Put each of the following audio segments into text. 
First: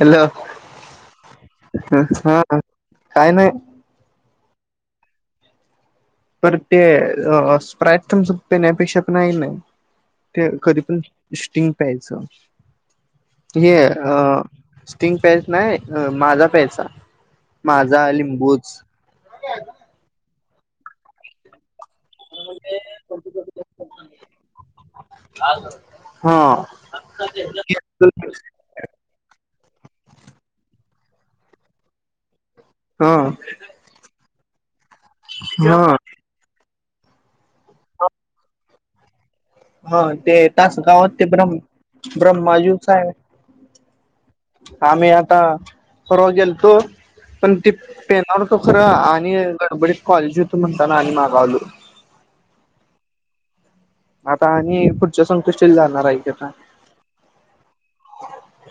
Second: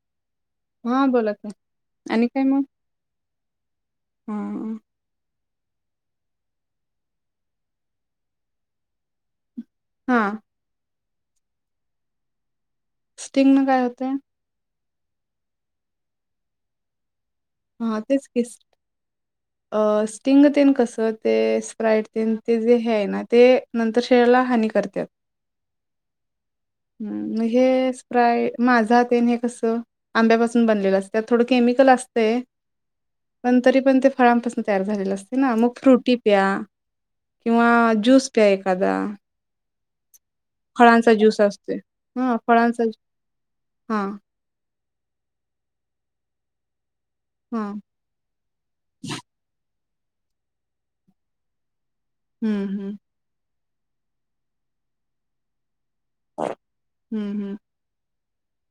Hello. हा बोला की आणि हा. काही नाही. हां. तर ते स्प्राइट तुमचं पिण्यापेक्षा, पण नाही नाही. हा ते कधी पण स्टिंग प्यायचं स्टिंग न हे काय होतंय? अ 'स्टिंग' प्यायचं नाही, 'माझा' प्यायचा. हा माझा,. तेच की लिंबूच अ स्टिंग तेन कसं ते राईट ते जे हे आहे ना ते नंतर शरिराला हानी करतात. हा हम् हे स्प्राय माझात आहेन हे कसं. आंब्यापासून बनलेलं असत थोडं केमिकल असते हा पण तरी पण ते फळांपासून तयार झालेलं असते ना मग हा फ्रुटी प्या. किंवा जुस प्या एखादा. हा ते तासगावात फळांचा ते ज्यूस ब्रह्म असतोय हा फळांचा ब्रह्माजूच आहे हा. आम्ही आता परवा गेलतो. पण हा ते पेनावर तो खरं आणि गडबडीत कॉलेजी होत म्हणताना आणि मागावलो. हम्म हम्म. आता आणि पुढच्या संकष्टीला जाणार आहे कि आता. हम्म हम्म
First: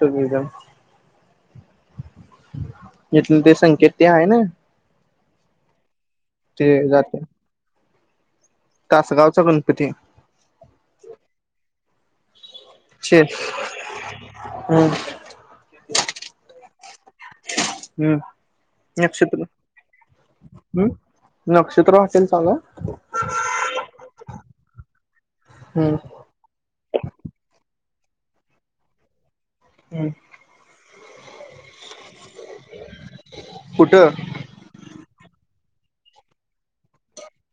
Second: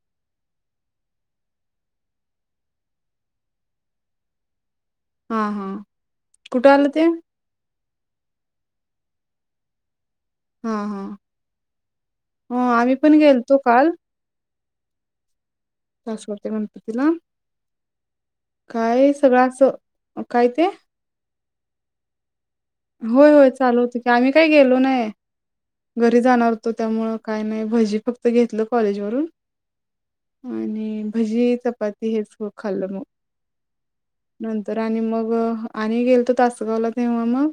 सुविधा. इथलं ते संकेत ते आहे ना. हा हा. ते कुठं आलं जात. तासगावचा गणपती. हा हा ह आम्ही पण शे गेलतो काल. हम्म. तासगावच्या गणपतीला. हम्म काय नक्षत्र सगळ्यांचं काय ते? हम्म नक्षत्र हॉटेल चालू हाय? होय होय चालू होते आम्ही काही गेलो नाही. हम्म घरी जाणार तो त्यामुळ काय नाही भजी फक्त घेतलं कॉलेजवरून हम्म आणि भजी, चपाती ते हेच खाल्लं मग कुठं नंतर आणि मग आणि गेलतो तासगावला तेव्हा मग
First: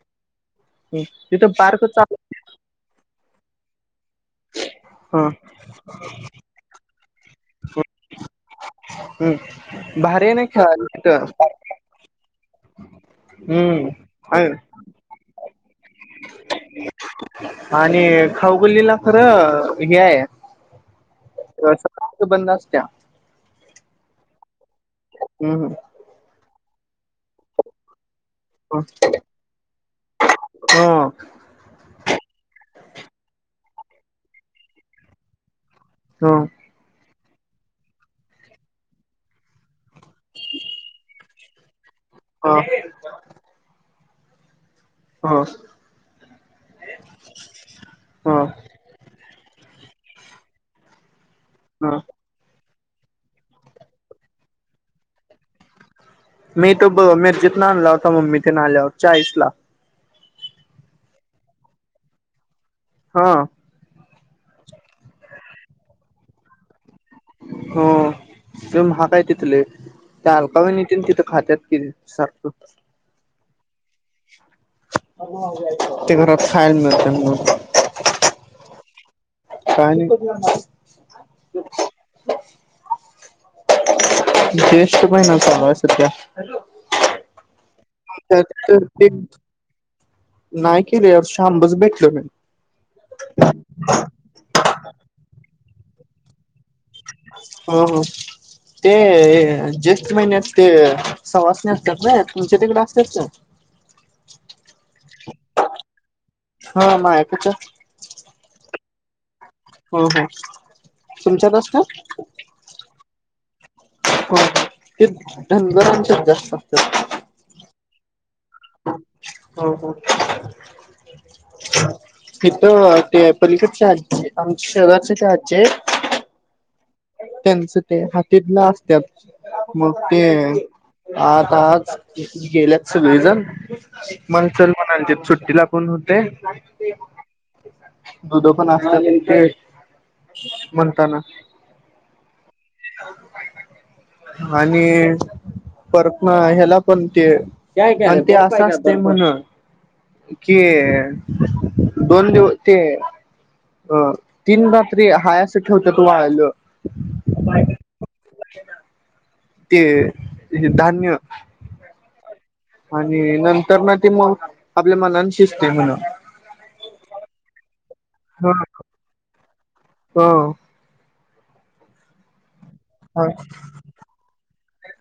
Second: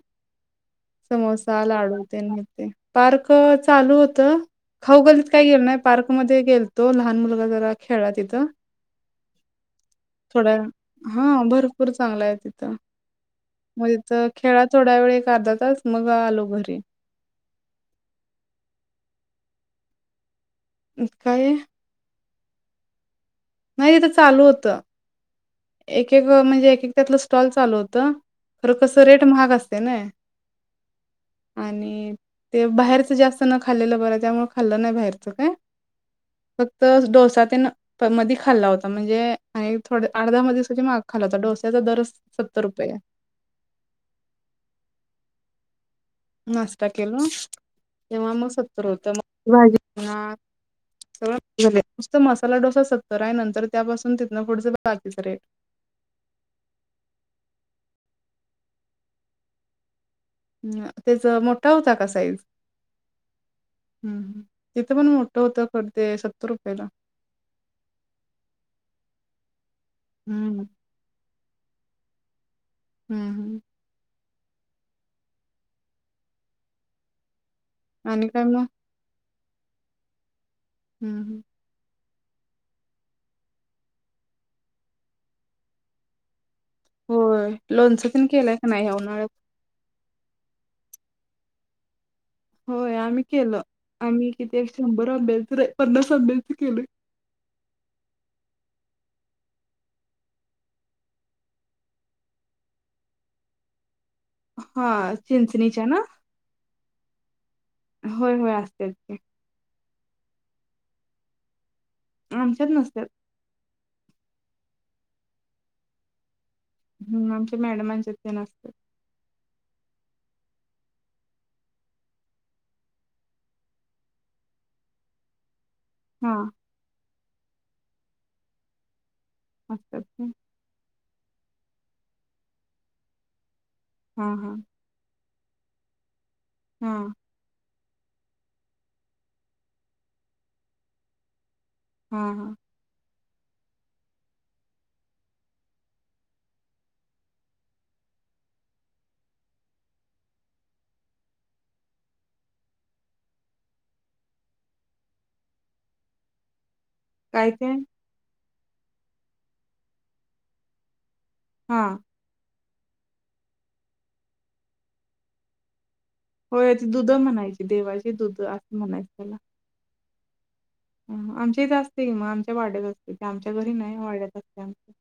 हम्म तिथं समोसा पार्क लाडू चालू तेनवते पार्क चालू हो तं हा खौगलीत काय गेलो नाही पार्क मध्ये गेलतो लहान मुलगा जरा खेळाला तिथं. हम्म. भारी आहे ना थोड्या खेळायला तिथं हं भरपूर चांगला आहे तिथ हम्म मग तिथ आहे खेळात एक अर्धा तास मग आलो. आणि खाऊगलीला खरं हे आहे. इ काय ये? सकाळचं बंद असत्या. नाही तेथ चालू होतं. हम्म हम्म. एक एक म्हणजे एक एक त्यातलं स्टॉल चालू होतं. खर कस रेट महाग असते ना हम्म आणि ते बाहेर चं जास्त न खाल्लेलं बर, मग खाल्लं नाही बाहेरच काय. ह ह तेन मधी खाल्ला होता म्हणजे आणि थोडं अर्धा मध्ये दिवसाच्या माग खाल्ल होता डोस्याचा दर- हा. हो. नाश्ता केलो ह तेव्हा ह मग सत्तर होत मग भाजी ह [unintelligible] मसाला डोसा सतर आहे नंतर त्यापासून तिथनं पुढचं बाकीच रेट. मी तो ब मिर्चीतन आणला होता मम्मी तेन आल्यावर चाळीस ला. ह त्याच मोठा होता का साईज? हा. हूं तिथं पण मोठं होतं पण ते सत्तर रुपयाला हो ते म्हाग काय तिथले त्या हम्म, अलकावहिनी तीन तिथं खातत कि सक् [unintelligible] हूं! ते घरात खायाला मिळत न मग आणि काय म! काय नही. हं. जेष्ठ महिना चालू आहे सध्या. हो लोणचं पण केलंय का नाही उन्हाळ्यात. नायकेले यावर्षी आंबज भेटल नाही होय आम्ही केलं, आम्ही किती शंभर आंब्याचं नाई पन्नास आंब्याच केलं. हो हो! ते ज्येष्ठ महिन्यात ते सवासणी असत्यात ना, तुमच्या तिकड असत्यात का? [inaudible] हा चिंचणीच्या ना हा म ऐकूच होय, होय असत्यात की. हो हो तुमच्याआसत्या आमच्यात नसत्यात. हो ते न धनगरांच्यात जास्त. असतात हम्म, [unintelligible] हो हो! तिथं ते पलीकड आजी आमच्या शहराच्या आजी आहे. हा! त्यांचं ते हातीतलं असत्या मग असत्यात काय? ते आता आज गेल्यात सगळेजण हां, हां. मणचल म्हनाले ते सुट तिला कोण होतय. हूं! दुध पण असतात ते म्हणताना. हा हा. आणि? परत म ह्याला पण ते ते अस म्हनून. कि दोन दिव ते अ तीन रात्री हाया अस ठेवत्यात वाळायला काय ते? ते हे धान्य. हा! आणि नंतर ना ते मग आपल्या मनान शिजते म्हण. होय ती दुध म्हणायची देवाची दुध ह आसं म्हणायच त्याला हो! आमच्या इथं असते किं, म आमच्या वाड्यात असते हा आमच्या घरी नाही, वाड्यात असते आमच्या.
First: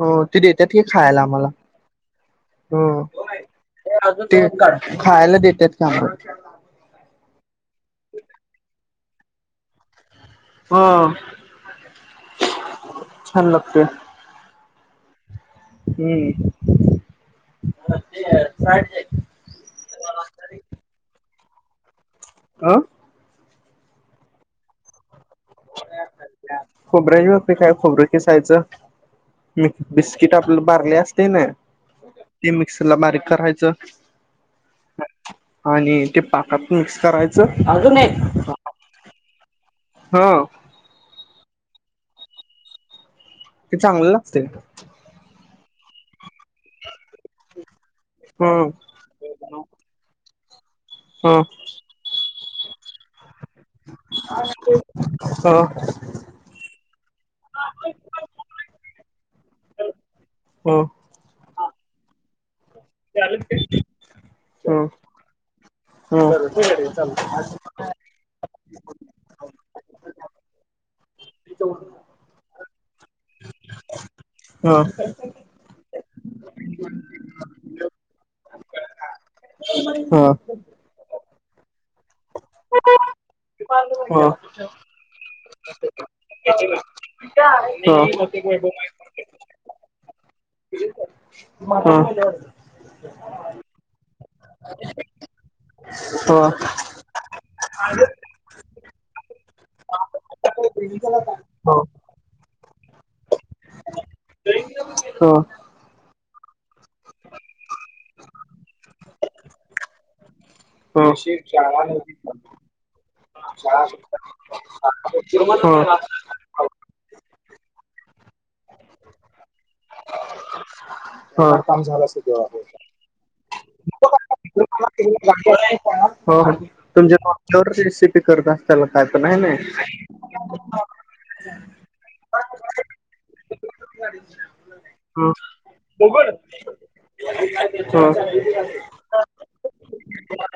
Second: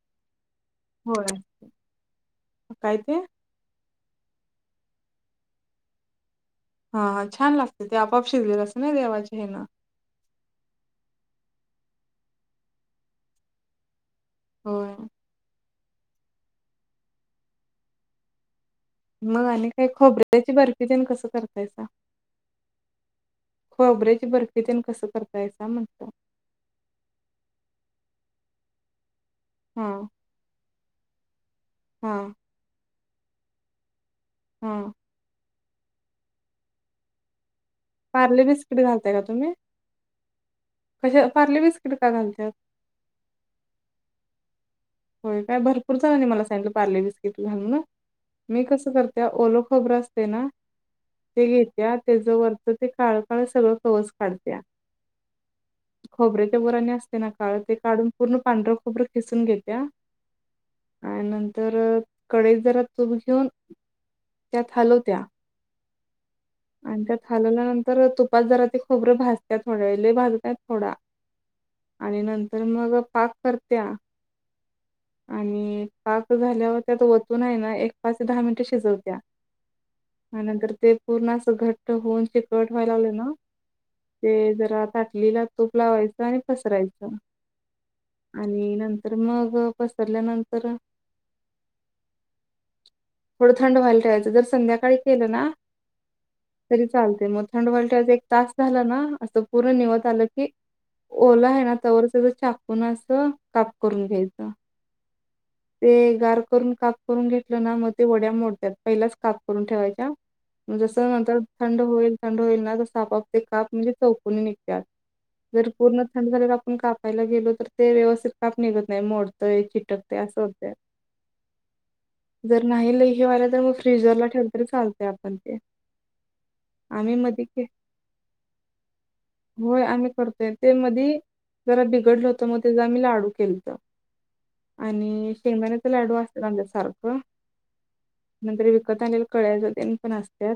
हो ते देतात की खायला होय आम्हाला असते. काय हो ते? ते खायला देतात की आमाला हा छान लागते ते आपआप शिजलेलं असत ना देवाचे हेन हं छान लागतेय होय. ! हूं! मग आणि काही खोबर्याची बर्फी तेन कसं करतायसा आ. खोबऱ्याची बर्फी ते न कसं करताय खोबऱ्याची बर्फी काय खोबरं किसायचं. मिक हां, बिस्किट आपला बारले असते ना हां, ते मिक्सरला बारीक करायचं. हम. आणि ते पाकात मिक्स करायचं. पार्ले बिस्किट घालताय का तुम्ही? हो. कशा पार्ले बिस्किट का घालतात? ते चांगलं लागतय. काय भरपूर झनानि मला सा.. पार्ले बिस्कीट घालून ह मी कस करते ओल खोबर असतय ना.. ह ते घेत्या या त्याच वरच ते काळ काळ सगळं कवच काढत्या. ह खोबरे ते बरणी असते ना काळ ते काढून पूर्ण पांढर खोबरं खिसून घेते. ह त्याआणि नंतर कडे. जरा तुप घेऊन त्यात ह हलवत्या. बरं आणि त्यात चालतंय. हालवल्यानंतर तुपात जरा ते खोबरे भाजत थोड्या वे भाजतय थोडा. आणि नंतर मग. पाक करत्या आणि पाक झाल्यावर त्यात वतून आहे ना एक. पाच दहा मिनिटं शिजवत्या आणि नंतर ते पूर्ण अस घट्ट होऊन ते. कट व्हाय लावले ना ते जरा ताटलीला तूप लावायचं आणि पसरायचं आणि नंतर मग पसरल्यानंतर हम. थोडं थंड व्हायला ठेवायचं जर संध्याकाळी केलं ना तरी चालते मग थंडवालट्याचा एक तास झाला ना असं पूर्ण निवत आलं की ओला आहे ना त्यावर त्याच चाकून असं काप करून घ्यायचं. ते गार करून काप करून घेतलं ना मग ते वड्या मोडतात पहिलाच काप करून ठेवायच्या. जसं नंतर थंड होईल थंड होईल ना तस आपोआप ते काप म्हणजे चौकून निघत्यात जर पूर्ण थंड झाल्यावर आपुन कापायला गेलो तर ते व्यवस्थित काप निघत नाही मोडतंय चिटकतय असं होतं. हो जर नाही ल हेवाला तर मग फ्रीजरला ठेवून तरी चालत आपण ते हो आम्ही मध्ये तुमच्यावर रेसिपी करत अस त्याला खायच नाही ना होय आम्ही करतोय ते मधी जरा बिघडलं होतं मग तेचा आ म्ही लाडू केल. [inaudible] ह आणि शेंगदाण्याचे लाडू असतील आच्या्यासारखं. नंतर विकत हम्म आलेल्या कळ्या ज देन पण असत्या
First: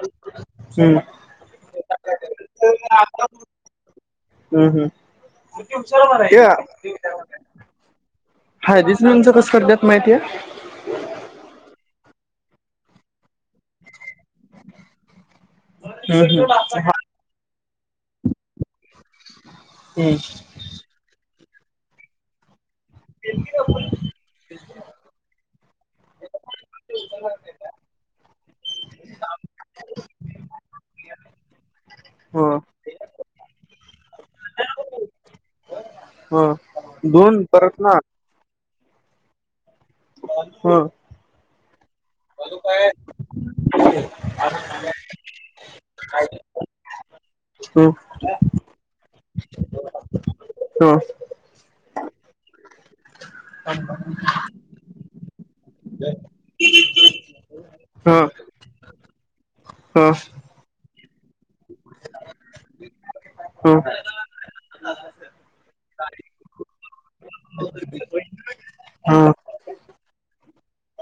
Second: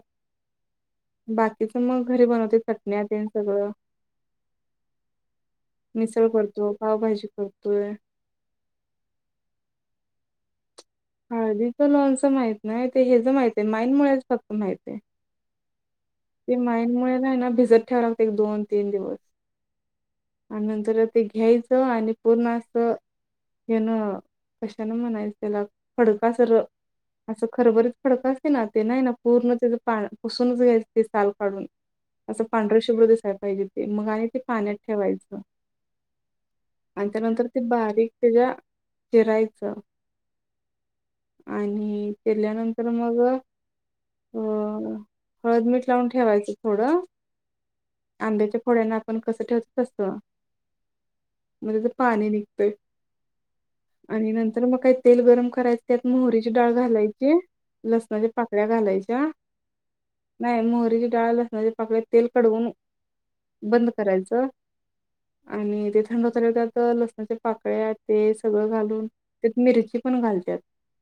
बाकीच मग घरी बनवते चटण्या त सगळं हम्म हम्म मिसळ करतो पावभाजी करतोय हा. बिजनेचं कसं कर दत माहिती आहे. हळदीचं लोनचं माहित नाही ते हेच माहित आहे माईन मुच फक्त माहित आहे. हम्म ते हम्म माईंमुळे नाही ना भिजत ठेवा लागत एक दोन, तीन, दिवस हम्म. आणि नंतर आता घ्यायचं आणि पूर्ण असं घण कशान म्हणायचं. त्याला फडका सर असं खरबरच फडकच ना ते नाही ना पूर्ण त्याच पा पुसूनच घ्यायचं ते साल काढून हा असं पांढर शुभ्र दिसायला पाहिजे ते मग आणि ते पाण्यात ठेवायचं. हा आणि दोन त्यानंतर ते परत बारीक त्याच्या चिरायचं. हो. आणि केल्यानंतर मग अ हळद मिठ लावून ठेवायच थोडं. ह आंब्याच्या फोड्यांना आपण कस ठेवतच असत ह म्हणजेच पाणी निघत आणि नंतर मग काही तेल गरम कर करायची त्यात मोहरीची डाळ घालायची लसणाच्या पाकड्या घालायची हा. नाही मोहरीची डाळल असणार पाकड तेल कडवून ह ह बंद करायचं. आणि ते थंड हो झाले त्यात लसणाच्या पाकळ्या ते सगळं घालून त्या मिरची ण घालतात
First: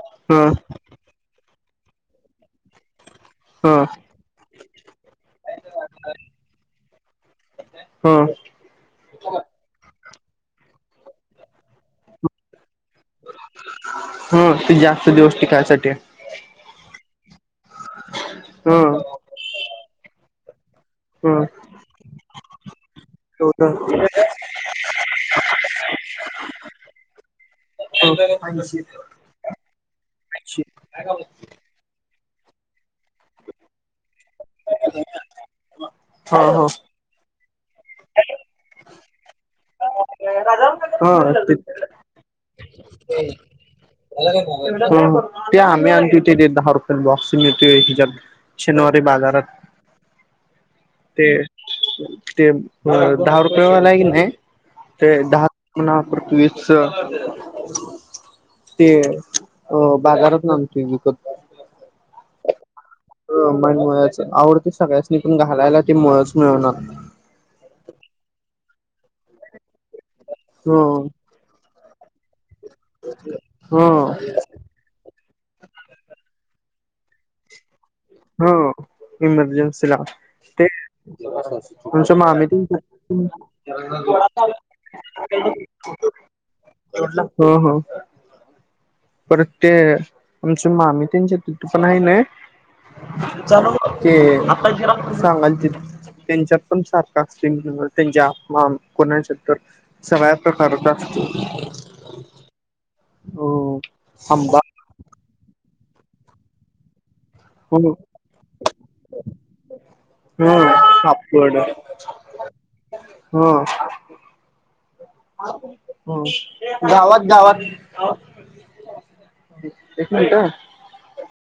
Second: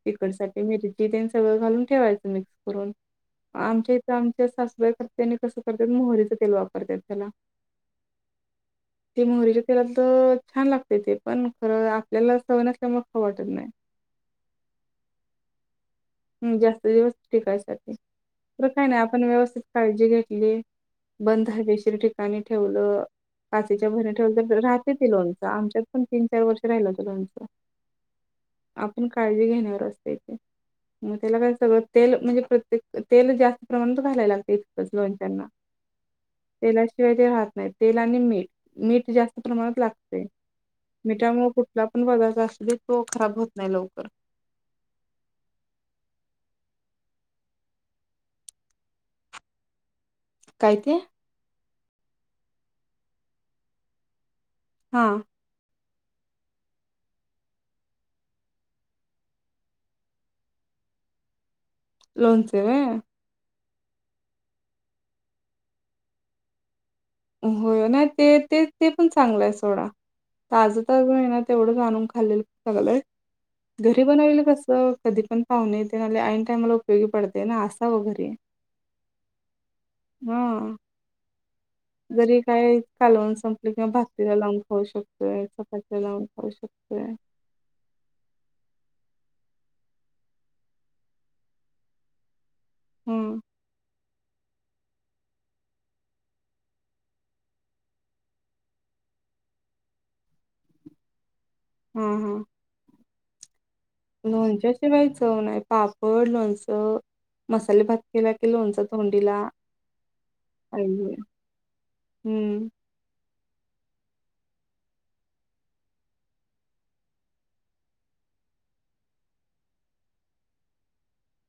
तिकड मिगं घालून. ठेवायचं मिक्स करून ह आमच्या आमच्या सासूऱ करते्या आणि कसं करतात मोहरीच तेल वापरतात त्याला ह ह ते मोहरीच्या तेलात तर छान लागते ते पण खरं आपल्याला सव ह ते जास्त दिोष्टी कायसाठी. हम् जास्त दिवस टिकायसाठी तर ह काय नाही आपण व्यवस्थित काळजी घेतली. ह बंद हदशीर ठिकाणी ठेवलं. चौदा पाशीच्या बहिणी ठेवल तर राहते ती लोणचं आमच्यात पण तीन चार वर्ष राहिल हो तर लोणचं ऐंशी आपण काळजी घेणारवर असत इथे ऐंशी मग त्याला काय सगळं तेल म्हणजे प्रत्येक तेल जास्त प्रमाणात घायला लागते इतकंच लोणच्यांना हा हा तेल्याशिवाय ते राहत नाही. तेल आणि मीठ मीठ जास्त प्रमाणात लागते. मी हा त्यामुळे ते कुठला पण बगाचा अस तो खराब होत नाही ल [inaudible] म आणनत ते द हर बक्सिंग य त हिजा शनवारी बाजारात काय ते ते दहा रुपयेवाला क नाही हा ते दहा ना पुर्तुगज ते अ बाजारात नामते विकत लोनचे र मुच आवडते सगळ्याचनी पण घालायला ते मुच मिळणार. होय ना ते ते ते पण चांगलंय सोडा हो ताजं तर आहे ना तेवढं जा आणून खाल्लेल. चगलंय हो घरी बनवल कस कधी पण हो न येतन ईन टईमल उपयोग पडतेय ना अस हो इमर्जन्सी ला हा ते तुमच्या जरी मामी काय त कालवून संपली किंवा भाकरीला लावून खाऊ शकतोय चपातीला लावून खाऊ शकतोय. हा हा. परत ते आमच मामी त्यांच्या तिथे पण आहे ना. हम्म ल ओक सांगाल त्यांच्यात पण सारखा असतील त्यांच्या कोणाच्या तर सव्या प्रकार असते. हो आंबा लोणच्याची माही चवण आहे पापड लोणचं. हो मसाले भात केला की लोणचा तोडीला हम सापड हम्म. हा. ह गावात गावात. एकूनता